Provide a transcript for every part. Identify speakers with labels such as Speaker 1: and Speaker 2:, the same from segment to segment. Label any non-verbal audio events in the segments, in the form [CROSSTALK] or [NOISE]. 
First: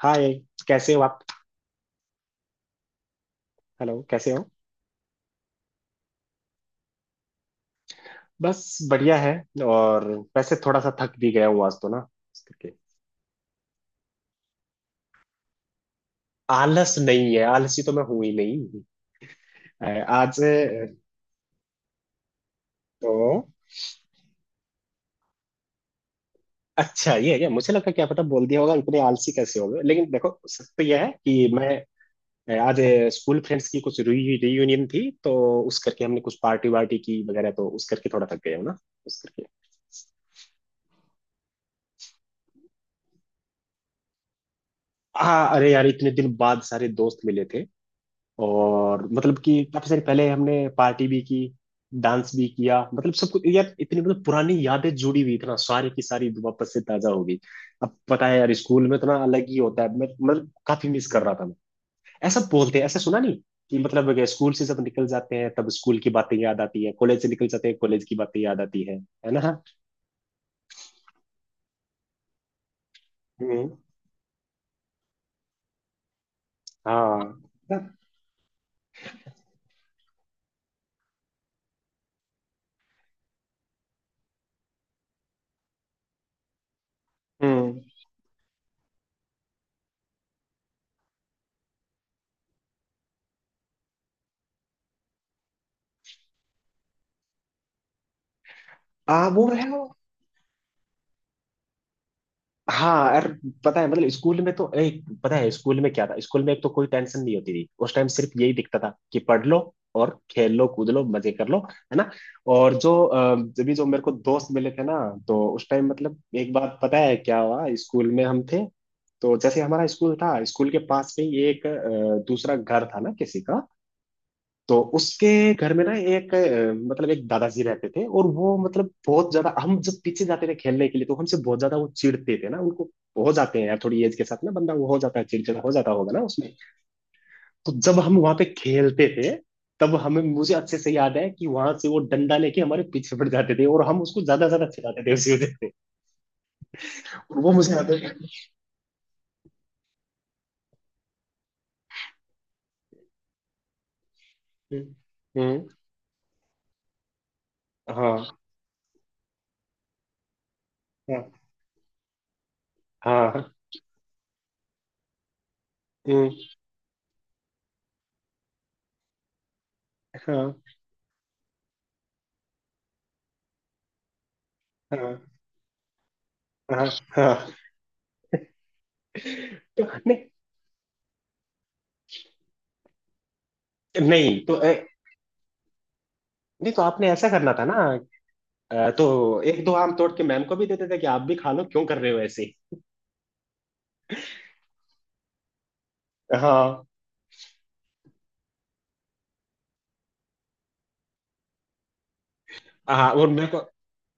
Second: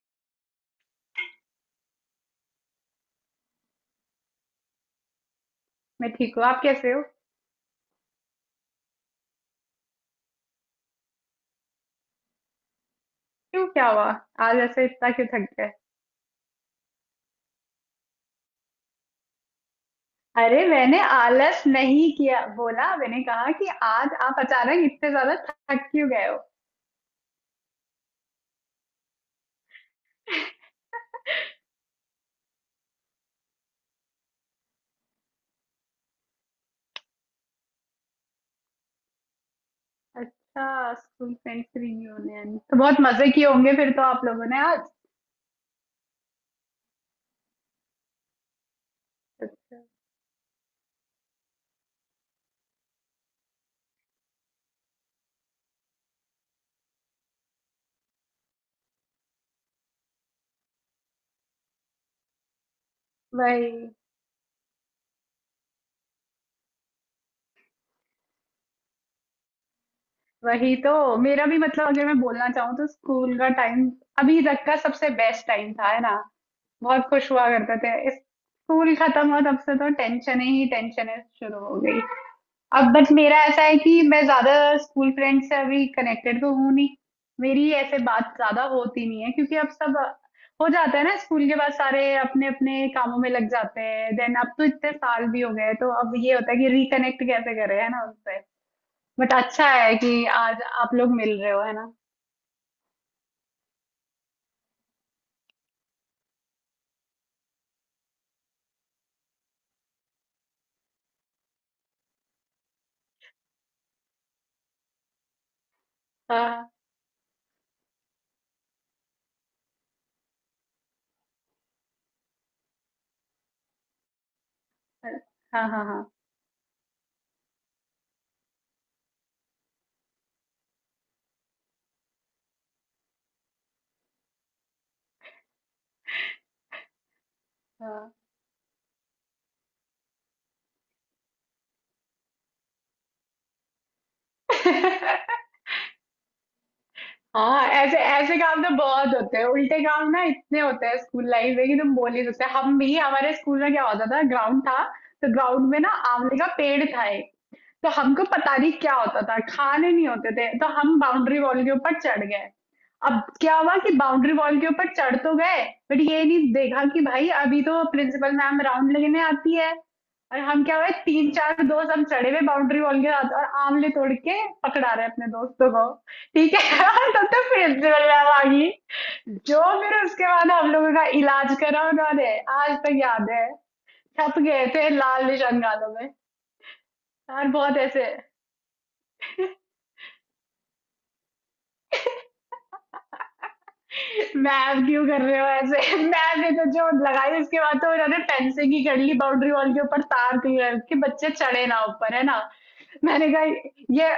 Speaker 1: हाय। कैसे हो आप। हेलो कैसे हो।
Speaker 2: मैं ठीक हूँ। आप कैसे हो?
Speaker 1: बस बढ़िया है। और वैसे थोड़ा सा थक भी गया हूँ आज तो ना। इस करके
Speaker 2: क्यों, क्या हुआ? आज ऐसे इतना क्यों थक गए?
Speaker 1: आलस नहीं है, आलसी तो मैं हूं ही नहीं। अ, आज
Speaker 2: अरे मैंने आलस नहीं किया बोला,
Speaker 1: तो
Speaker 2: मैंने कहा कि आज आप अचानक इतने ज्यादा थक क्यों गए हो?
Speaker 1: अच्छा ये है क्या, मुझे लगा क्या पता बोल दिया होगा इतने आलसी कैसे हो गए। लेकिन देखो सत्य यह है कि मैं आज स्कूल फ्रेंड्स की कुछ रियूनियन थी। तो उस करके हमने कुछ पार्टी वार्टी की वगैरह, तो उस करके थोड़ा थक गया हूँ ना। उस करके
Speaker 2: अच्छा स्कूल फ्रेंड्स रियूनियन, तो बहुत मजे किए होंगे फिर तो आप लोगों ने आज।
Speaker 1: हाँ अरे यार इतने दिन बाद सारे दोस्त मिले थे। और मतलब कि काफी सारी पहले हमने पार्टी भी की, डांस भी किया, मतलब सब कुछ यार इतनी मतलब पुरानी यादें जुड़ी हुई इतना सारी की सारी वापस से ताजा हो गई। अब पता है यार स्कूल में इतना अलग ही होता है, मैं मतलब काफी मिस कर रहा था मैं। ऐसा बोलते हैं, ऐसा सुना नहीं
Speaker 2: वही
Speaker 1: कि मतलब अगर स्कूल से जब निकल जाते हैं तब स्कूल की बातें याद आती है, कॉलेज से निकल जाते हैं कॉलेज की बातें याद आती है। है ना।
Speaker 2: वही तो मेरा भी मतलब, अगर मैं बोलना चाहूँ तो स्कूल का
Speaker 1: हम्म।
Speaker 2: टाइम अभी तक का सबसे बेस्ट टाइम था है ना। बहुत खुश
Speaker 1: हाँ।
Speaker 2: हुआ करते थे, इस स्कूल खत्म हुआ तब से तो टेंशन ही टेंशन शुरू हो गई। अब बट मेरा ऐसा है कि मैं ज्यादा स्कूल फ्रेंड से अभी कनेक्टेड तो हूँ नहीं। मेरी
Speaker 1: हम्म।
Speaker 2: ऐसे बात ज्यादा होती नहीं है क्योंकि अब सब हो जाता है ना स्कूल के बाद, सारे अपने अपने कामों में लग जाते हैं। देन अब तो इतने साल भी हो गए तो अब ये होता है कि रिकनेक्ट कैसे कर रहे हैं ना उससे।
Speaker 1: आ
Speaker 2: बट
Speaker 1: वो
Speaker 2: अच्छा
Speaker 1: है।
Speaker 2: है कि आज आप लोग मिल रहे हो है ना।
Speaker 1: हाँ यार, पता है मतलब स्कूल में तो एक पता है स्कूल में क्या था, स्कूल में एक तो कोई टेंशन नहीं होती थी, उस टाइम सिर्फ यही दिखता था कि पढ़ लो और खेल लो कूद लो मजे कर लो है ना। और जो जब भी जो मेरे को दोस्त मिले थे ना, तो उस टाइम मतलब एक
Speaker 2: हाँ
Speaker 1: बात पता है क्या हुआ, स्कूल में हम थे तो जैसे हमारा स्कूल था, स्कूल के पास में ही एक दूसरा घर था ना किसी का। तो उसके
Speaker 2: हाँ
Speaker 1: घर
Speaker 2: हाँ।
Speaker 1: में ना
Speaker 2: हाँ
Speaker 1: एक मतलब एक दादाजी रहते थे और वो मतलब बहुत ज्यादा हम जब पीछे जाते थे खेलने के लिए तो हमसे बहुत ज्यादा वो चिढ़ते थे ना उनको। हो जाते हैं यार थोड़ी एज के साथ ना, बंदा वो हो जाता है चिड़चिड़ा हो जाता होगा ना उसमें। तो जब हम वहां पे खेलते थे तब हमें मुझे अच्छे से याद है कि वहां से वो डंडा लेके हमारे पीछे पड़ जाते थे और हम उसको ज्यादा ज्यादा चिढ़ाते थे
Speaker 2: हाँ।
Speaker 1: उसी
Speaker 2: [LAUGHS]
Speaker 1: वजह से। और वो
Speaker 2: हाँ
Speaker 1: मुझे याद
Speaker 2: ऐसे
Speaker 1: है।
Speaker 2: ऐसे काम तो बहुत होते हैं, उल्टे काम ना इतने होते हैं स्कूल लाइफ में कि तुम बोल ही नहीं सकते। हम भी हमारे स्कूल में क्या होता था, ग्राउंड था
Speaker 1: हम्म,
Speaker 2: तो
Speaker 1: हम्म,
Speaker 2: ग्राउंड में ना आंवले का पेड़ था एक। तो हमको
Speaker 1: हाँ
Speaker 2: पता नहीं क्या होता था, खाने नहीं होते थे तो हम
Speaker 1: हाँ
Speaker 2: बाउंड्री वॉल के ऊपर चढ़ गए। अब
Speaker 1: हाँ।
Speaker 2: क्या हुआ कि बाउंड्री वॉल के ऊपर चढ़ तो गए बट ये
Speaker 1: हम्म,
Speaker 2: नहीं देखा कि भाई अभी तो प्रिंसिपल मैम राउंड लेने आती है। और
Speaker 1: हाँ।
Speaker 2: हम क्या हुए, तीन चार दोस्त हम चढ़े हुए बाउंड्री वॉल के साथ और आंवले तोड़ के पकड़ा रहे
Speaker 1: हाँ।
Speaker 2: अपने दोस्तों को। ठीक
Speaker 1: हाँ।
Speaker 2: है। [LAUGHS] तब तक
Speaker 1: हाँ।
Speaker 2: फिर जयराम आ गई। जो
Speaker 1: तो
Speaker 2: फिर
Speaker 1: नहीं।
Speaker 2: उसके बाद हम लोगों का इलाज करा उन्होंने। आज तक याद है,
Speaker 1: नहीं
Speaker 2: छप
Speaker 1: तो
Speaker 2: गए थे लाल निशान गालों में।
Speaker 1: नहीं तो आपने ऐसा
Speaker 2: यार
Speaker 1: करना था ना।
Speaker 2: बहुत ऐसे।
Speaker 1: तो एक दो आम तोड़ के मैम को भी देते थे कि आप भी खा लो, क्यों कर रहे हो ऐसे।
Speaker 2: मैम क्यों कर रहे हो ऐसे। [LAUGHS] मैम ने तो
Speaker 1: हाँ।
Speaker 2: जो लगाई उसके बाद तो उन्होंने फेंसिंग ही कर ली बाउंड्री वॉल के ऊपर तार थी कि बच्चे चढ़े ना ऊपर है ना।
Speaker 1: हाँ और
Speaker 2: मैंने कहा
Speaker 1: मेरे को
Speaker 2: ये।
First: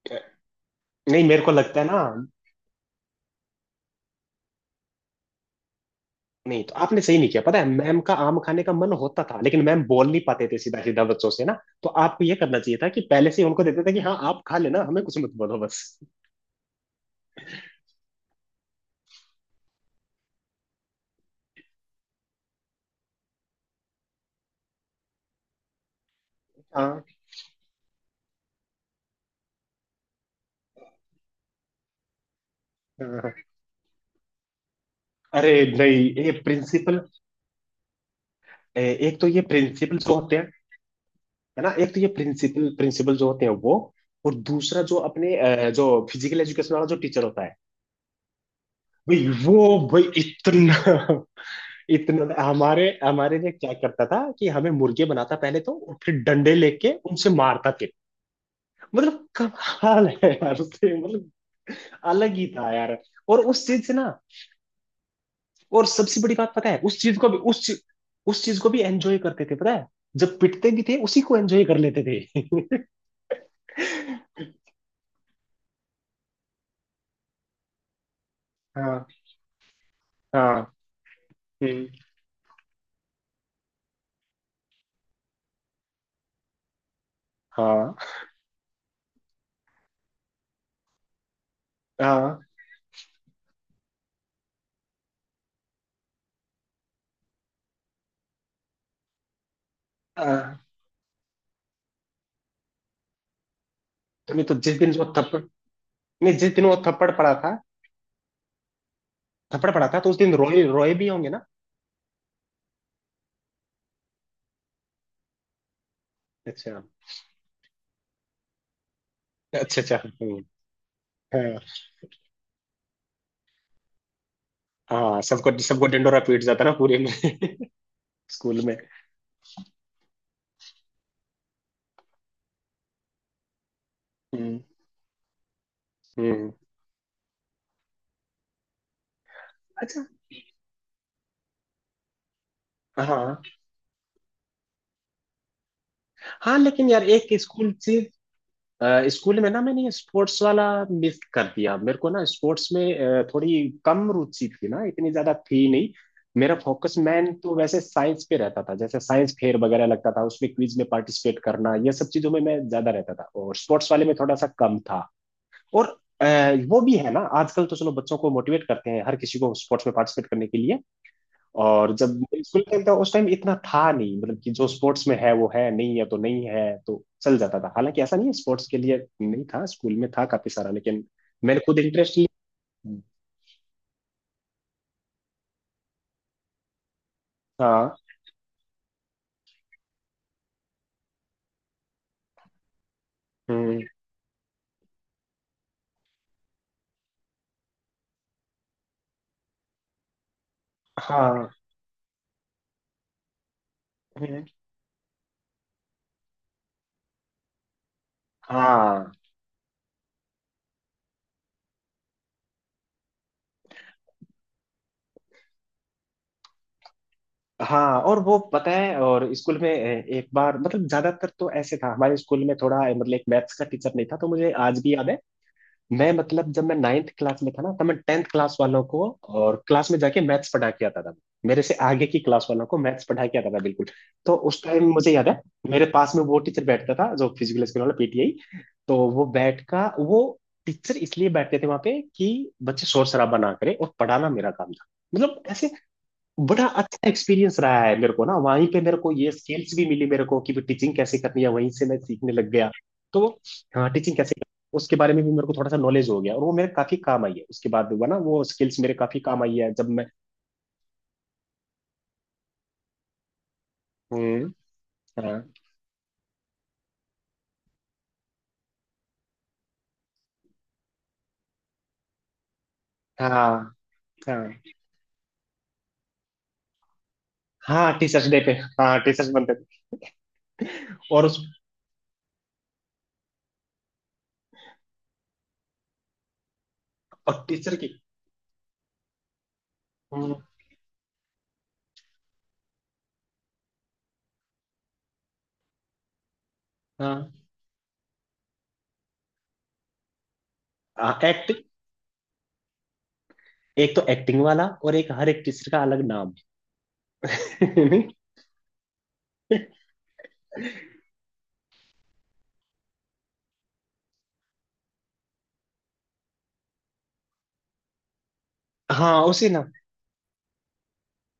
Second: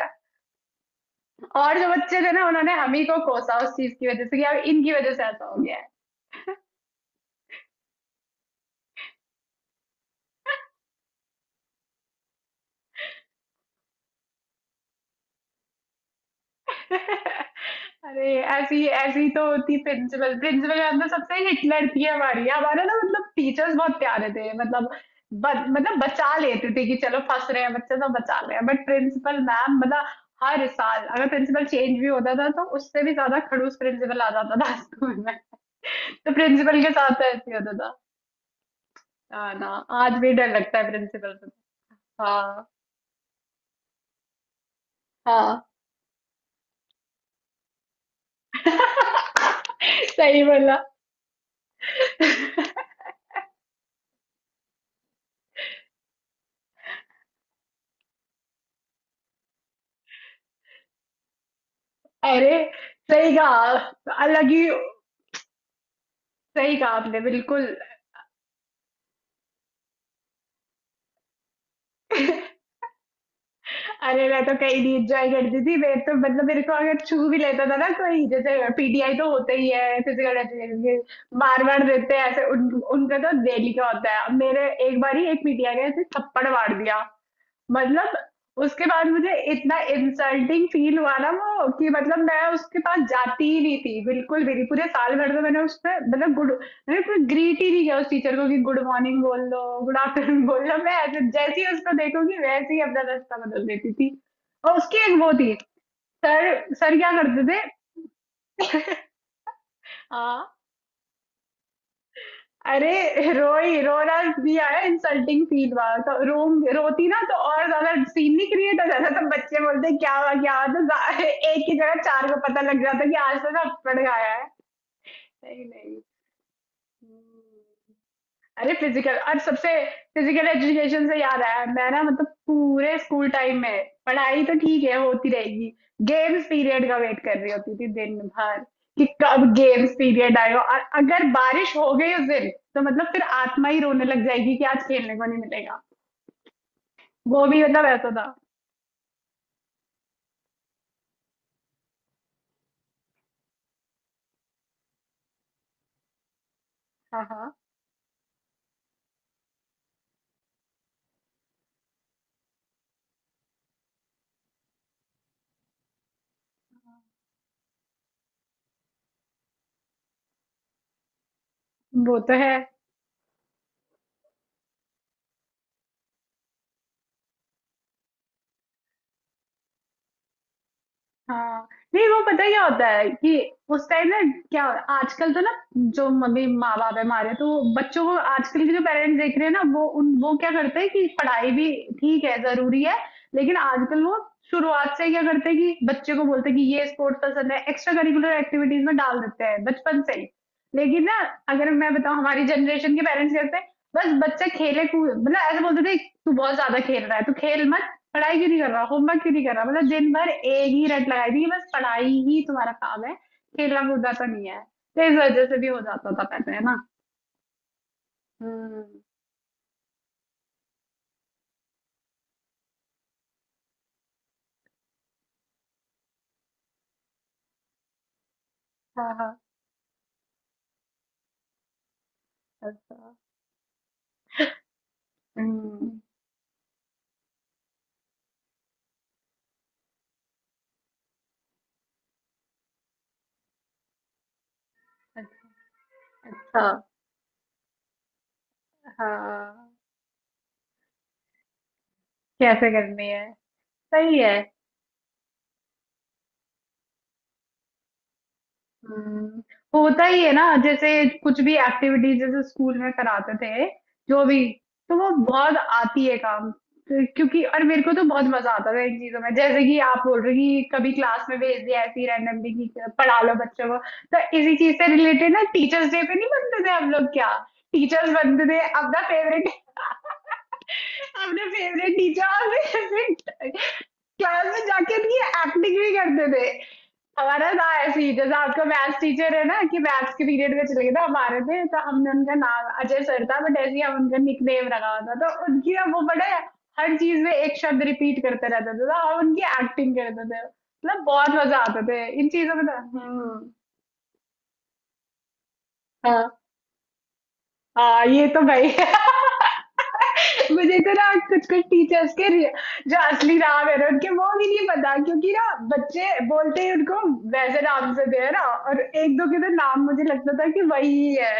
Speaker 1: नहीं मेरे को
Speaker 2: और
Speaker 1: लगता है
Speaker 2: जो
Speaker 1: ना,
Speaker 2: बच्चे थे ना उन्होंने हम ही को कोसा उस चीज की वजह से कि अब इनकी वजह से ऐसा हो गया है।
Speaker 1: नहीं तो आपने सही नहीं किया। पता है मैम का आम खाने का मन होता था लेकिन मैम बोल नहीं पाते थे सीधा सीधा बच्चों से ना। तो आपको ये करना चाहिए था कि पहले से ही उनको देते थे कि हाँ आप खा लेना, हमें कुछ मत बोलो बस।
Speaker 2: [LAUGHS] अरे ऐसी ऐसी तो होती। प्रिंसिपल प्रिंसिपल मैम तो सबसे हिटलर थी हमारी, हमारे ना मतलब टीचर्स बहुत प्यारे थे मतलब मतलब बचा लेते थे कि
Speaker 1: हाँ।
Speaker 2: चलो फंस रहे हैं बच्चे तो बचा रहे हैं, बट प्रिंसिपल मैम मतलब हर साल अगर प्रिंसिपल चेंज भी होता था तो उससे भी
Speaker 1: हाँ।
Speaker 2: ज्यादा खड़ूस प्रिंसिपल आ जाता था स्कूल में।
Speaker 1: अरे नहीं ये
Speaker 2: तो प्रिंसिपल के
Speaker 1: प्रिंसिपल
Speaker 2: साथ तो ऐसे ही होता था।
Speaker 1: एक तो ये
Speaker 2: हाँ ना।
Speaker 1: प्रिंसिपल
Speaker 2: आज
Speaker 1: जो
Speaker 2: भी
Speaker 1: होते हैं,
Speaker 2: डर लगता है प्रिंसिपल से।
Speaker 1: है ना एक तो ये
Speaker 2: हाँ
Speaker 1: प्रिंसिपल प्रिंसिपल जो होते हैं वो। और दूसरा जो अपने
Speaker 2: हाँ।
Speaker 1: जो फिजिकल एजुकेशन वाला जो टीचर होता है, भाई वो भाई
Speaker 2: [LAUGHS] सही
Speaker 1: इतना
Speaker 2: बोला।
Speaker 1: [LAUGHS] इतना हमारे हमारे लिए क्या करता था कि हमें मुर्गे बनाता पहले तो और फिर डंडे लेके उनसे मारता थे। मतलब कमाल है यार उससे, मतलब अलग ही
Speaker 2: अरे
Speaker 1: था यार।
Speaker 2: सही
Speaker 1: और उस चीज से ना
Speaker 2: कहा। अलग ही।
Speaker 1: और सबसे बड़ी बात पता
Speaker 2: सही
Speaker 1: है
Speaker 2: कहा
Speaker 1: उस चीज
Speaker 2: आपने
Speaker 1: को भी
Speaker 2: बिल्कुल।
Speaker 1: उस चीज को भी एंजॉय करते थे पता है, जब पिटते भी थे उसी को एंजॉय कर लेते थे।
Speaker 2: [LAUGHS] अरे मैं तो कहीं नहीं एंजॉय करती थी। मैं तो मतलब मेरे को अगर छू भी लेता था ना कोई, जैसे
Speaker 1: [LAUGHS] हाँ।
Speaker 2: पीटीआई तो होते ही है फिजिकल
Speaker 1: हाँ।
Speaker 2: एजुकेशन के, मार मार
Speaker 1: हम्म,
Speaker 2: देते हैं ऐसे उनका तो डेली का होता है। अब मेरे एक बार ही एक पीटीआई ने ऐसे थप्पड़ मार दिया,
Speaker 1: हाँ।
Speaker 2: मतलब उसके बाद मुझे इतना इंसल्टिंग फील हुआ ना वो कि मतलब मैं
Speaker 1: हाँ।
Speaker 2: उसके पास जाती ही नहीं थी बिल्कुल भी नहीं पूरे साल भर, तो मैंने उससे मतलब गुड, अरे कोई ग्रीट ही नहीं किया उस टीचर को कि गुड मॉर्निंग बोल लो, गुड आफ्टरनून [LAUGHS]
Speaker 1: आ,
Speaker 2: बोल लो। मैं ऐसे जैसे ही उसको देखूंगी वैसे ही अपना रास्ता बदल देती थी।
Speaker 1: नहीं तो
Speaker 2: और
Speaker 1: जिस दिन
Speaker 2: उसकी
Speaker 1: वो
Speaker 2: एक वो
Speaker 1: थप्पड़
Speaker 2: थी।
Speaker 1: नहीं जिस
Speaker 2: सर,
Speaker 1: दिन वो
Speaker 2: सर
Speaker 1: थप्पड़
Speaker 2: क्या
Speaker 1: पड़ा
Speaker 2: करते
Speaker 1: था,
Speaker 2: थे। [LAUGHS]
Speaker 1: थप्पड़ पड़ा था तो उस दिन
Speaker 2: हाँ,
Speaker 1: रोए रोए भी होंगे ना।
Speaker 2: अरे रोई, रोना भी आया, इंसल्टिंग फील हुआ तो रोम
Speaker 1: अच्छा
Speaker 2: रोती ना तो और ज्यादा सीन नहीं क्रिएट हो जाता, तो बच्चे
Speaker 1: अच्छा।
Speaker 2: बोलते
Speaker 1: अच्छा हम्म,
Speaker 2: क्या हुआ तो जा-
Speaker 1: हाँ।
Speaker 2: एक की जगह चार को पता लग जाता कि आज तो सब पड़ गया है।
Speaker 1: हाँ सबको
Speaker 2: नहीं
Speaker 1: सबको
Speaker 2: नहीं।
Speaker 1: डंडोरा पीट जाता ना पूरे में।
Speaker 2: हम्म।
Speaker 1: [LAUGHS] स्कूल
Speaker 2: अरे
Speaker 1: में।
Speaker 2: फिजिकल और सबसे फिजिकल एजुकेशन से याद आया मैं ना, मतलब पूरे स्कूल टाइम में पढ़ाई तो
Speaker 1: हम्म।
Speaker 2: ठीक है होती रहेगी, गेम्स
Speaker 1: हम्म।
Speaker 2: पीरियड का वेट कर रही होती थी दिन भर कि कब गेम्स
Speaker 1: अच्छा।
Speaker 2: पीरियड आएगा, और अगर बारिश हो गई उस दिन तो मतलब फिर
Speaker 1: हाँ।
Speaker 2: आत्मा ही रोने लग जाएगी कि आज खेलने को नहीं मिलेगा।
Speaker 1: हाँ लेकिन यार एक
Speaker 2: वो भी
Speaker 1: स्कूल
Speaker 2: मतलब ऐसा था।
Speaker 1: स्कूल में ना मैंने स्पोर्ट्स वाला मिस कर दिया। मेरे को ना स्पोर्ट्स में थोड़ी कम रुचि थी ना, इतनी ज्यादा थी नहीं। मेरा फोकस
Speaker 2: हाँ
Speaker 1: मैन
Speaker 2: हाँ।
Speaker 1: तो वैसे साइंस पे रहता था, जैसे साइंस फेयर वगैरह लगता था उसमें, क्विज में पार्टिसिपेट करना, ये सब चीजों में मैं ज्यादा रहता था और स्पोर्ट्स वाले में थोड़ा सा कम था। और अ, वो भी है ना, आजकल तो चलो बच्चों को मोटिवेट करते हैं हर किसी को स्पोर्ट्स में पार्टिसिपेट करने के लिए। और
Speaker 2: वो
Speaker 1: जब
Speaker 2: तो है।
Speaker 1: स्कूल टाइम था उस टाइम इतना था नहीं, मतलब कि जो स्पोर्ट्स में है वो है, नहीं है तो नहीं है, तो चल जाता था। हालांकि ऐसा नहीं है, स्पोर्ट्स के लिए नहीं था स्कूल में, था काफी सारा, लेकिन मैंने
Speaker 2: हाँ
Speaker 1: खुद
Speaker 2: नहीं
Speaker 1: इंटरेस्ट
Speaker 2: वो
Speaker 1: लिया।
Speaker 2: पता क्या होता है कि उस टाइम ना क्या हो- आजकल तो ना जो मम्मी माँ बाप है हमारे, तो वो
Speaker 1: हाँ।
Speaker 2: बच्चों को, आजकल के जो पेरेंट्स देख रहे हैं ना, वो उन वो क्या करते हैं कि पढ़ाई भी ठीक है जरूरी है, लेकिन
Speaker 1: हम्म,
Speaker 2: आजकल वो शुरुआत से ही क्या करते हैं कि बच्चे को बोलते हैं कि ये स्पोर्ट्स पसंद है, एक्स्ट्रा करिकुलर एक्टिविटीज में डाल देते हैं बचपन से ही। लेकिन ना
Speaker 1: हाँ।
Speaker 2: अगर मैं बताऊं, हमारी जनरेशन के पेरेंट्स कहते हैं बस
Speaker 1: हम्म,
Speaker 2: बच्चा खेले कूद, मतलब ऐसे बोलते थे तू बहुत ज्यादा खेल रहा है, तू खेल मत, पढ़ाई क्यों नहीं कर रहा,
Speaker 1: हाँ।
Speaker 2: होमवर्क क्यों नहीं कर रहा, मतलब दिन भर एक ही रट लगाई थी कि बस पढ़ाई ही तुम्हारा काम है, खेलना कूदना तो नहीं है। तो इस वजह से भी हो जाता था पहले है ना।
Speaker 1: हाँ और वो पता
Speaker 2: हम्म।
Speaker 1: है, और स्कूल में एक बार मतलब ज्यादातर तो ऐसे था हमारे स्कूल में, थोड़ा मतलब एक मैथ्स का टीचर नहीं था, तो मुझे आज भी याद है मैं मतलब जब मैं नाइन्थ क्लास में था ना तब मैं टेंथ क्लास वालों को
Speaker 2: हाँ हाँ।
Speaker 1: और क्लास में जाके मैथ्स पढ़ा के आता था। मेरे से आगे की क्लास वालों को मैथ्स
Speaker 2: अच्छा।
Speaker 1: पढ़ा के आता था बिल्कुल। तो उस टाइम मुझे याद है मेरे
Speaker 2: हम्म।
Speaker 1: पास में वो टीचर बैठता था जो फिजिकल स्कूल वाला पीटीआई, तो वो बैठ का वो टीचर इसलिए बैठते थे वहां पे कि बच्चे शोर शराबा ना करें और पढ़ाना मेरा काम था। मतलब
Speaker 2: अच्छा।
Speaker 1: ऐसे बड़ा
Speaker 2: हाँ
Speaker 1: अच्छा एक्सपीरियंस रहा है मेरे को ना, वहीं पे मेरे को ये
Speaker 2: हाँ
Speaker 1: स्किल्स भी मिली मेरे को कि भी टीचिंग कैसे करनी है, वहीं से मैं सीखने लग
Speaker 2: कैसे
Speaker 1: गया।
Speaker 2: करनी
Speaker 1: तो
Speaker 2: है।
Speaker 1: वो, हाँ टीचिंग
Speaker 2: सही
Speaker 1: कैसे
Speaker 2: है।
Speaker 1: करनी है, उसके बारे में भी मेरे को थोड़ा सा नॉलेज हो गया और वो मेरे काफी काम आई है। उसके बाद हुआ ना वो स्किल्स मेरे काफी
Speaker 2: हम्म,
Speaker 1: काम आई है जब
Speaker 2: होता
Speaker 1: मैं।
Speaker 2: ही है ना जैसे कुछ भी एक्टिविटीज जैसे स्कूल में कराते थे जो भी,
Speaker 1: हम्म।
Speaker 2: तो वो
Speaker 1: हाँ।
Speaker 2: बहुत आती है काम। तो क्योंकि, और मेरे को तो बहुत मजा आता था इन चीजों में, जैसे कि आप बोल रहे कि कभी क्लास में भेज दिया ऐसी रैंडमली कि पढ़ा लो बच्चों
Speaker 1: हाँ।
Speaker 2: को, तो
Speaker 1: हाँ।
Speaker 2: इसी चीज से रिलेटेड ना टीचर्स डे पे नहीं बनते थे हम लोग क्या,
Speaker 1: हाँ
Speaker 2: टीचर्स
Speaker 1: टीचर्स डे पे।
Speaker 2: बनते थे
Speaker 1: हाँ
Speaker 2: अपना
Speaker 1: टीचर्स
Speaker 2: फेवरेट।
Speaker 1: बनते
Speaker 2: [LAUGHS]
Speaker 1: थे और उस
Speaker 2: अपने फेवरेट टीचर। [LAUGHS] क्लास में जाके नहीं एक्टिंग भी करते थे।
Speaker 1: और
Speaker 2: हमारा था
Speaker 1: टीचर की।
Speaker 2: ऐसे ही जैसे आपका मैथ्स टीचर है ना कि मैथ्स के
Speaker 1: हम्म,
Speaker 2: पीरियड में चले गए थे, हमारे थे तो हमने उनका नाम अजय सर था बट ऐसे ही हम उनका निकनेम रखा हुआ था, तो उनकी ना वो बड़े हर चीज में
Speaker 1: हाँ।
Speaker 2: एक शब्द रिपीट करते रहते थे, तो हम उनकी एक्टिंग करते थे, मतलब बहुत
Speaker 1: एक्ट
Speaker 2: मजा आता थे इन चीजों में तो। हम्म।
Speaker 1: एक तो एक्टिंग वाला और एक हर एक टीचर का अलग
Speaker 2: हाँ
Speaker 1: नाम।
Speaker 2: हाँ ये तो भाई। [LAUGHS] मुझे तो ना कुछ कुछ टीचर्स के रि- जो असली नाम है ना उनके, वो भी नहीं पता क्योंकि ना बच्चे बोलते ही उनको वैसे नाम से दे ना, और
Speaker 1: [LAUGHS]
Speaker 2: एक
Speaker 1: हाँ
Speaker 2: दो के
Speaker 1: उसी
Speaker 2: तो
Speaker 1: ना।
Speaker 2: नाम मुझे लगता था कि वही है,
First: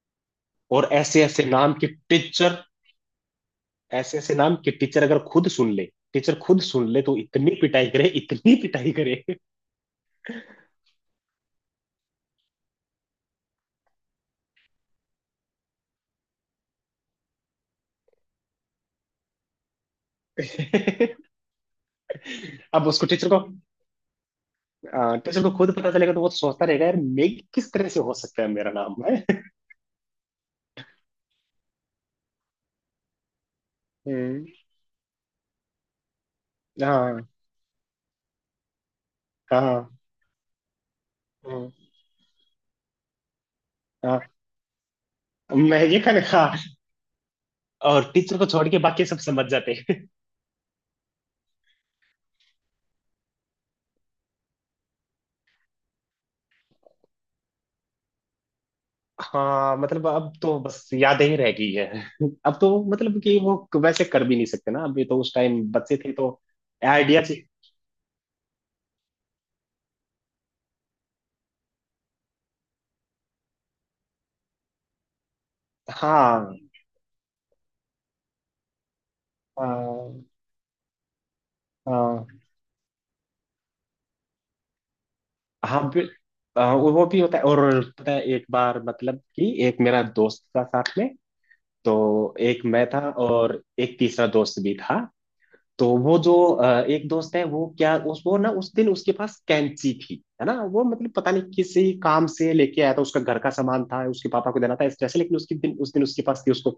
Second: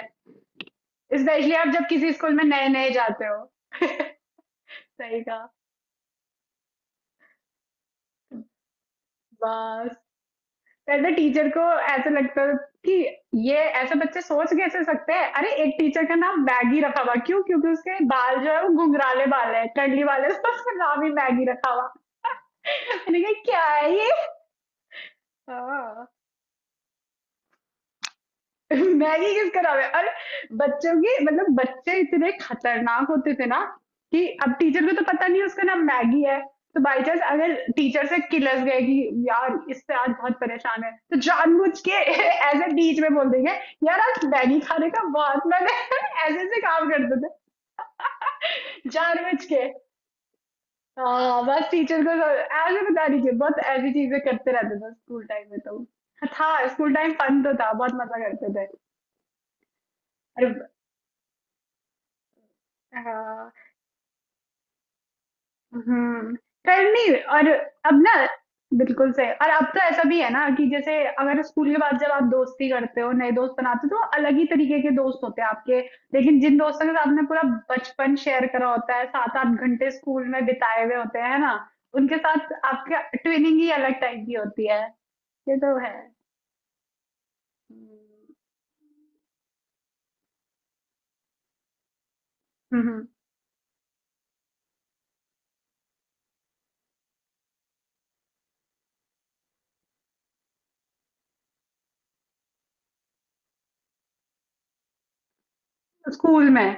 Speaker 1: और ऐसे ऐसे
Speaker 2: स्पेशली आप
Speaker 1: नाम
Speaker 2: जब
Speaker 1: के,
Speaker 2: किसी स्कूल में नए नए जाते हो। [LAUGHS]
Speaker 1: ऐसे ऐसे नाम कि टीचर अगर
Speaker 2: सही कहा।
Speaker 1: खुद सुन ले, टीचर खुद सुन ले तो इतनी पिटाई करे इतनी पिटाई करे।
Speaker 2: बस पहले टीचर को ऐसे लगता था कि ये ऐसे बच्चे सोच कैसे सकते हैं, अरे एक टीचर का नाम मैगी रखा हुआ क्यों, क्योंकि उसके बाल जो है वो घुंघराले बाल है टडली वाले, [LAUGHS] तो उसका नाम ही
Speaker 1: [LAUGHS]
Speaker 2: मैगी रखा हुआ। [LAUGHS]
Speaker 1: अब उसको
Speaker 2: मैंने
Speaker 1: टीचर को
Speaker 2: कहा क्या है ये।
Speaker 1: टीचर को खुद पता
Speaker 2: हाँ।
Speaker 1: चलेगा तो वो तो सोचता रहेगा यार मैं किस तरह से हो सकता है मेरा नाम
Speaker 2: [LAUGHS]
Speaker 1: [LAUGHS] है।
Speaker 2: मैगी किसका नाम है अरे। बच्चों के मतलब बच्चे इतने खतरनाक होते थे ना कि
Speaker 1: हम्म,
Speaker 2: अब टीचर को तो पता नहीं उसका नाम मैगी है, तो बाई चांस
Speaker 1: हाँ।
Speaker 2: अगर टीचर से किलस गए कि यार इससे
Speaker 1: हाँ।
Speaker 2: आज बहुत परेशान है, तो
Speaker 1: हम्म,
Speaker 2: जानबूझ के [LAUGHS] ऐसे बीच में बोल देंगे यार
Speaker 1: हाँ
Speaker 2: आज मैगी खाने का बहुत मन है।
Speaker 1: मैं ये
Speaker 2: [LAUGHS]
Speaker 1: खाने
Speaker 2: ऐसे
Speaker 1: हाँ,
Speaker 2: ऐसे काम करते थे
Speaker 1: और टीचर को छोड़ के बाकी सब
Speaker 2: जानबूझ
Speaker 1: समझ
Speaker 2: के।
Speaker 1: जाते हैं।
Speaker 2: हाँ बस टीचर को तो ऐसे बता दीजिए, बहुत ऐसी चीजें करते रहते थे स्कूल टाइम में। तो था, स्कूल टाइम फन तो था, बहुत मजा करते थे।
Speaker 1: हाँ मतलब अब
Speaker 2: अरे
Speaker 1: तो बस यादें ही रह गई है, अब तो मतलब कि
Speaker 2: हाँ।
Speaker 1: वो वैसे कर भी नहीं सकते ना, अभी तो उस टाइम बच्चे थे तो
Speaker 2: हम्म करनी।
Speaker 1: आइडिया।
Speaker 2: और अब ना बिल्कुल सही, और अब तो ऐसा भी है ना कि जैसे अगर स्कूल के बाद जब आप दोस्ती करते हो नए दोस्त बनाते हो तो अलग ही तरीके के दोस्त होते हैं आपके, लेकिन
Speaker 1: हाँ।
Speaker 2: जिन दोस्तों के साथ आपने पूरा बचपन शेयर करा होता है, सात आठ घंटे स्कूल में बिताए हुए होते हैं ना, उनके
Speaker 1: हाँ।
Speaker 2: साथ आपका ट्विनिंग ही अलग टाइप की होती है। ये तो
Speaker 1: हाँ
Speaker 2: है।
Speaker 1: बिल- वो भी होता है। और पता है
Speaker 2: हम्म
Speaker 1: एक बार मतलब कि एक मेरा दोस्त था साथ में, तो एक मैं
Speaker 2: हम्म।
Speaker 1: था
Speaker 2: हम्म।
Speaker 1: और एक तीसरा दोस्त भी था। तो वो जो एक दोस्त है वो क्या उस वो ना उस दिन उसके पास कैंची थी है ना, वो मतलब पता नहीं किसी काम से लेके आया था, उसका घर का सामान था उसके पापा को देना था इस तरह से, लेकिन उसके दिन उस दिन उसके पास
Speaker 2: स्कूल
Speaker 1: थी
Speaker 2: में।
Speaker 1: उसको।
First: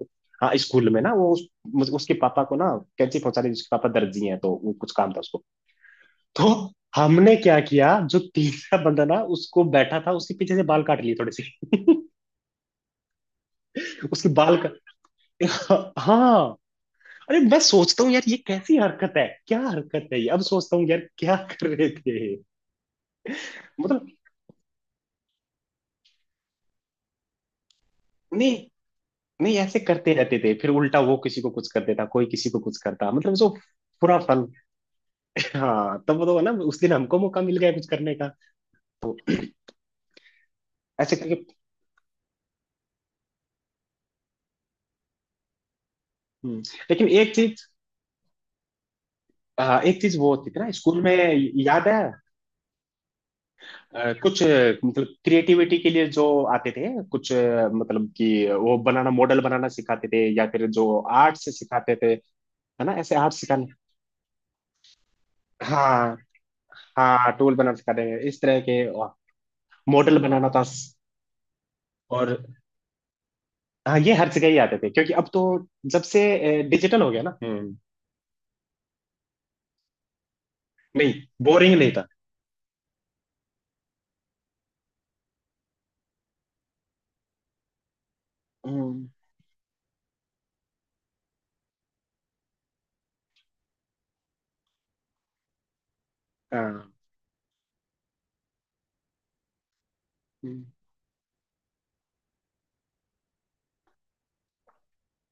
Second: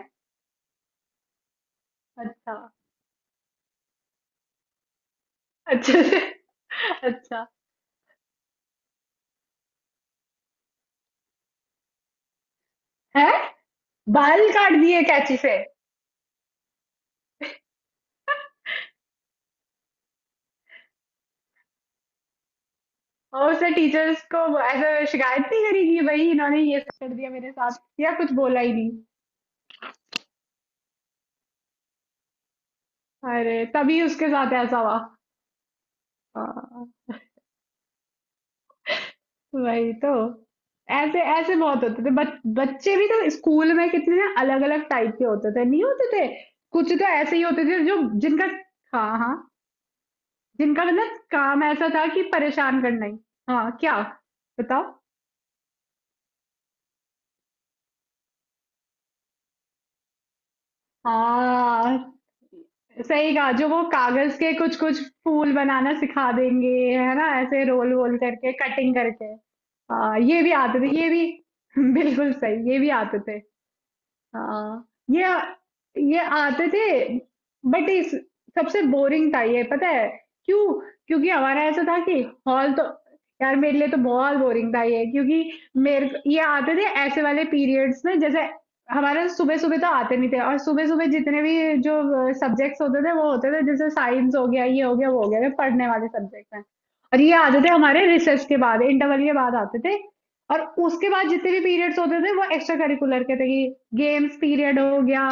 Speaker 1: हाँ स्कूल में ना वो उसके पापा
Speaker 2: अच्छा।
Speaker 1: को ना कैंची पहुंचा दी, उसके पापा दर्जी हैं तो वो कुछ काम था उसको।
Speaker 2: अच्छे से।
Speaker 1: तो
Speaker 2: [LAUGHS]
Speaker 1: हमने
Speaker 2: अच्छा
Speaker 1: क्या किया, जो तीसरा बंदा ना उसको बैठा था उसके पीछे से बाल काट लिए थोड़े से,
Speaker 2: है।
Speaker 1: उसके
Speaker 2: बाल
Speaker 1: बाल का।
Speaker 2: काट दिए कैंची से?
Speaker 1: [LAUGHS] हाँ अरे मैं सोचता हूँ यार ये कैसी हरकत है, क्या हरकत है ये, अब सोचता हूँ यार क्या कर रहे थे।
Speaker 2: और उसने
Speaker 1: मतलब
Speaker 2: टीचर्स को ऐसा शिकायत नहीं करी कि भाई इन्होंने ये कर दिया मेरे साथ, या कुछ
Speaker 1: नहीं।
Speaker 2: बोला ही नहीं?
Speaker 1: नहीं ऐसे करते रहते थे, फिर उल्टा वो किसी को कुछ कर देता, कोई किसी को कुछ करता, मतलब जो
Speaker 2: अरे तभी
Speaker 1: पूरा
Speaker 2: उसके
Speaker 1: फन।
Speaker 2: साथ ऐसा हुआ।
Speaker 1: हाँ तब तो ना उस
Speaker 2: हाँ,
Speaker 1: दिन हमको मौका मिल गया कुछ करने का। तो
Speaker 2: वही तो।
Speaker 1: ऐसे
Speaker 2: ऐसे
Speaker 1: करके
Speaker 2: ऐसे बहुत होते थे बच्चे भी तो स्कूल में कितने ना अलग अलग टाइप के होते थे नहीं होते थे,
Speaker 1: हम्म,
Speaker 2: कुछ तो
Speaker 1: लेकिन एक
Speaker 2: ऐसे ही
Speaker 1: चीज
Speaker 2: होते थे जो जिनका। हाँ हाँ।
Speaker 1: हाँ, एक चीज वो होती थी ना
Speaker 2: जिनका
Speaker 1: स्कूल में
Speaker 2: मतलब काम
Speaker 1: याद
Speaker 2: ऐसा
Speaker 1: है
Speaker 2: था कि परेशान करना ही। हाँ क्या,
Speaker 1: कुछ
Speaker 2: बताओ।
Speaker 1: मतलब क्रिएटिविटी के लिए जो आते थे कुछ मतलब कि वो बनाना मॉडल बनाना सिखाते थे या फिर जो आर्ट से सिखाते
Speaker 2: हाँ
Speaker 1: थे, है ना ऐसे आर्ट
Speaker 2: सही कहा,
Speaker 1: सिखाने।
Speaker 2: जो वो कागज के कुछ कुछ फूल बनाना
Speaker 1: हाँ
Speaker 2: सिखा देंगे, है ना
Speaker 1: हाँ टूल
Speaker 2: ऐसे
Speaker 1: बनाना
Speaker 2: रोल
Speaker 1: सिखाते
Speaker 2: वोल
Speaker 1: थे इस
Speaker 2: करके
Speaker 1: तरह के
Speaker 2: कटिंग करके।
Speaker 1: मॉडल
Speaker 2: हाँ ये
Speaker 1: बनाना
Speaker 2: भी
Speaker 1: था।
Speaker 2: आते थे, ये भी। [LAUGHS] बिल्कुल
Speaker 1: और
Speaker 2: सही, ये भी आते थे।
Speaker 1: हाँ ये हर जगह ही आते
Speaker 2: हाँ
Speaker 1: थे क्योंकि
Speaker 2: ये
Speaker 1: अब तो जब
Speaker 2: ये
Speaker 1: से
Speaker 2: आते
Speaker 1: डिजिटल
Speaker 2: थे।
Speaker 1: हो गया ना। हम्म।
Speaker 2: बट इस सबसे बोरिंग था ये पता है क्यों?
Speaker 1: नहीं
Speaker 2: क्योंकि हमारा
Speaker 1: बोरिंग
Speaker 2: ऐसा
Speaker 1: नहीं
Speaker 2: था
Speaker 1: था।
Speaker 2: कि हॉल तो, यार मेरे लिए तो बहुत बोरिंग था ये क्योंकि मेरे को- ये आते थे ऐसे वाले पीरियड्स में जैसे
Speaker 1: हम्म।
Speaker 2: हमारा सुबह सुबह तो आते नहीं थे, और सुबह सुबह जितने भी जो सब्जेक्ट्स होते थे वो होते थे जैसे साइंस हो गया ये हो गया वो हो गया, ये पढ़ने वाले सब्जेक्ट हैं।
Speaker 1: हाँ।
Speaker 2: और ये आते थे हमारे रिसेस के बाद, इंटरवल के बाद आते थे। और
Speaker 1: हम्म,
Speaker 2: उसके बाद जितने भी पीरियड्स होते थे वो एक्स्ट्रा करिकुलर के थे कि गेम्स पीरियड हो गया,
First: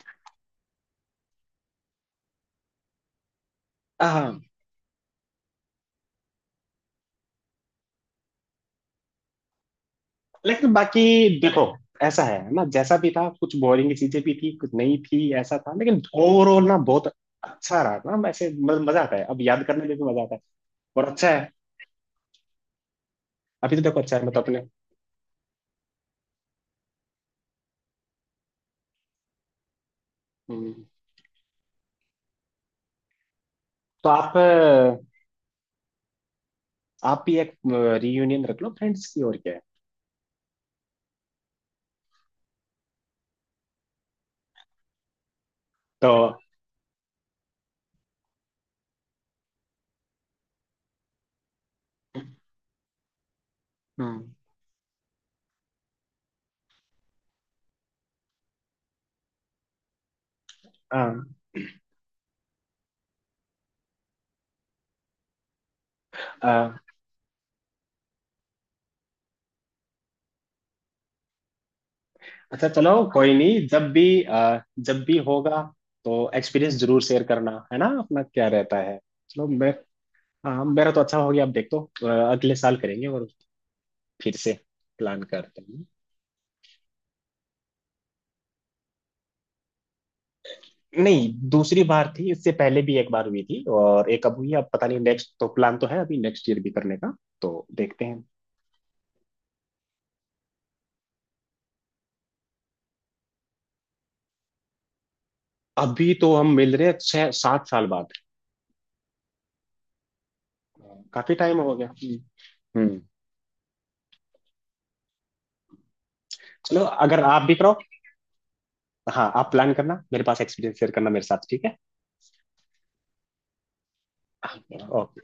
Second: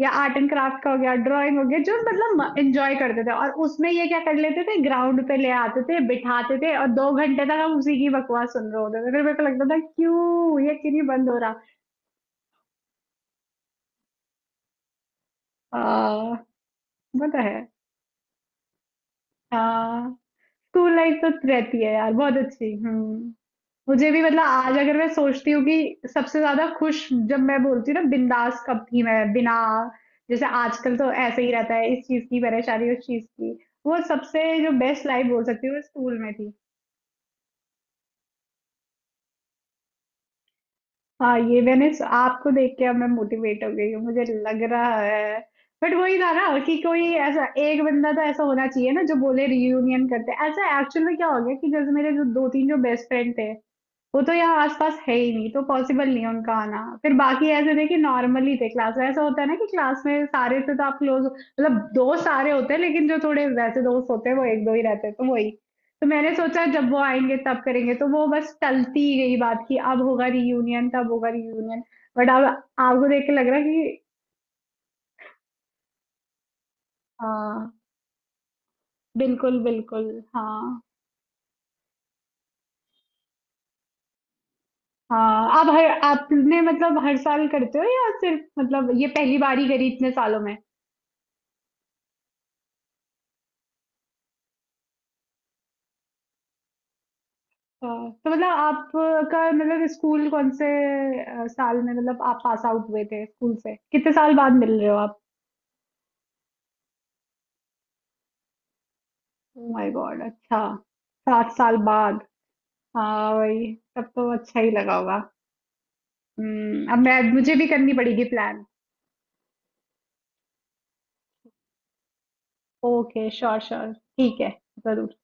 Speaker 2: या आर्ट एंड क्राफ्ट का हो गया, ड्राइंग हो गया, जो मतलब एंजॉय करते थे, और उसमें ये क्या कर
Speaker 1: हाँ
Speaker 2: लेते थे ग्राउंड पे ले आते थे बिठाते थे और दो घंटे तक हम उसी की बकवास सुन रहे होते थे, फिर मेरे को लगता था क्यों
Speaker 1: लेकिन
Speaker 2: ये क्यों
Speaker 1: बाकी
Speaker 2: नहीं बंद हो रहा।
Speaker 1: देखो ऐसा है ना जैसा भी था, कुछ बोरिंग चीजें भी थी कुछ नहीं थी ऐसा था,
Speaker 2: आ,
Speaker 1: लेकिन ओवरऑल ना बहुत
Speaker 2: पता है।
Speaker 1: अच्छा रहा ना वैसे मजा आता है, अब याद करने में भी
Speaker 2: हाँ
Speaker 1: मजा आता है।
Speaker 2: स्कूल
Speaker 1: और
Speaker 2: लाइफ तो
Speaker 1: अच्छा है,
Speaker 2: रहती है यार बहुत अच्छी। हम्म।
Speaker 1: अभी तो देखो
Speaker 2: मुझे
Speaker 1: अच्छा
Speaker 2: भी
Speaker 1: है मैं तो
Speaker 2: मतलब
Speaker 1: अपने।
Speaker 2: आज अगर मैं सोचती हूँ कि सबसे ज्यादा खुश जब मैं बोलती हूँ ना, बिंदास कब थी मैं, बिना, जैसे
Speaker 1: हम्म,
Speaker 2: आजकल तो ऐसे ही रहता है इस चीज की परेशानी उस चीज की, वो
Speaker 1: तो आप
Speaker 2: सबसे जो बेस्ट लाइफ बोल सकती हूँ स्कूल में थी।
Speaker 1: आप भी एक रियूनियन रख लो फ्रेंड्स की और क्या है।
Speaker 2: हाँ ये मैंने स- आपको देख के अब मैं मोटिवेट हो गई हूँ, मुझे लग रहा है। बट
Speaker 1: तो
Speaker 2: वही था ना कि कोई ऐसा एक बंदा तो ऐसा होना चाहिए ना जो बोले रियूनियन करते हैं। ऐसा एक्चुअल में क्या हो गया कि जैसे मेरे जो दो तीन जो बेस्ट फ्रेंड थे वो
Speaker 1: हम्म।
Speaker 2: तो यहाँ आसपास है ही नहीं, तो पॉसिबल नहीं है उनका आना। फिर बाकी ऐसे थे कि नॉर्मली थे, क्लास ऐसा होता है ना कि क्लास में सारे से तो आप
Speaker 1: हाँ
Speaker 2: क्लोज मतलब दोस्त सारे होते हैं लेकिन जो थोड़े वैसे दोस्त होते हैं वो एक दो ही रहते हैं तो वही। तो मैंने सोचा
Speaker 1: अ,
Speaker 2: जब वो आएंगे तब करेंगे, तो वो बस टलती ही गई बात की अब होगा रियूनियन तब होगा रियूनियन। बट अब
Speaker 1: अच्छा चलो
Speaker 2: आपको देख के
Speaker 1: कोई
Speaker 2: लग रहा है
Speaker 1: नहीं, जब
Speaker 2: कि
Speaker 1: भी जब भी होगा तो एक्सपीरियंस जरूर शेयर करना
Speaker 2: हाँ,
Speaker 1: है ना अपना क्या रहता है। चलो
Speaker 2: बिल्कुल
Speaker 1: मैं
Speaker 2: बिल्कुल।
Speaker 1: हाँ हाँ,
Speaker 2: हाँ
Speaker 1: मेरा तो अच्छा हो गया अब देख। तो अगले साल करेंगे और फिर से प्लान
Speaker 2: हाँ,
Speaker 1: करते
Speaker 2: आप
Speaker 1: हैं।
Speaker 2: हर आपने मतलब हर साल करते हो, या सिर्फ मतलब ये पहली बार ही करी इतने सालों में?
Speaker 1: नहीं दूसरी बार थी, इससे पहले भी एक बार हुई थी और एक अब हुई है, अब पता नहीं नेक्स्ट, तो प्लान तो है अभी नेक्स्ट ईयर भी करने का, तो देखते
Speaker 2: हाँ,
Speaker 1: हैं।
Speaker 2: तो मतलब आपका मतलब स्कूल कौन से साल में मतलब आप पास आउट हुए थे, स्कूल से कितने साल बाद मिल रहे हो आप?
Speaker 1: अभी तो हम मिल रहे हैं 6 7 साल बाद।
Speaker 2: ओ माय गॉड, अच्छा।
Speaker 1: काफी
Speaker 2: सात
Speaker 1: टाइम हो
Speaker 2: साल
Speaker 1: गया।
Speaker 2: बाद?
Speaker 1: हम्म। हम्म।
Speaker 2: हाँ वही, तब तो अच्छा ही लगा होगा।
Speaker 1: चलो
Speaker 2: हम्म, अब मैं
Speaker 1: अगर आप
Speaker 2: मुझे
Speaker 1: भी
Speaker 2: भी
Speaker 1: करो,
Speaker 2: करनी पड़ेगी प्लान।
Speaker 1: हाँ आप प्लान करना मेरे पास एक्सपीरियंस शेयर करना मेरे साथ ठीक
Speaker 2: ओके श्योर श्योर, ठीक है, जरूर।
Speaker 1: है।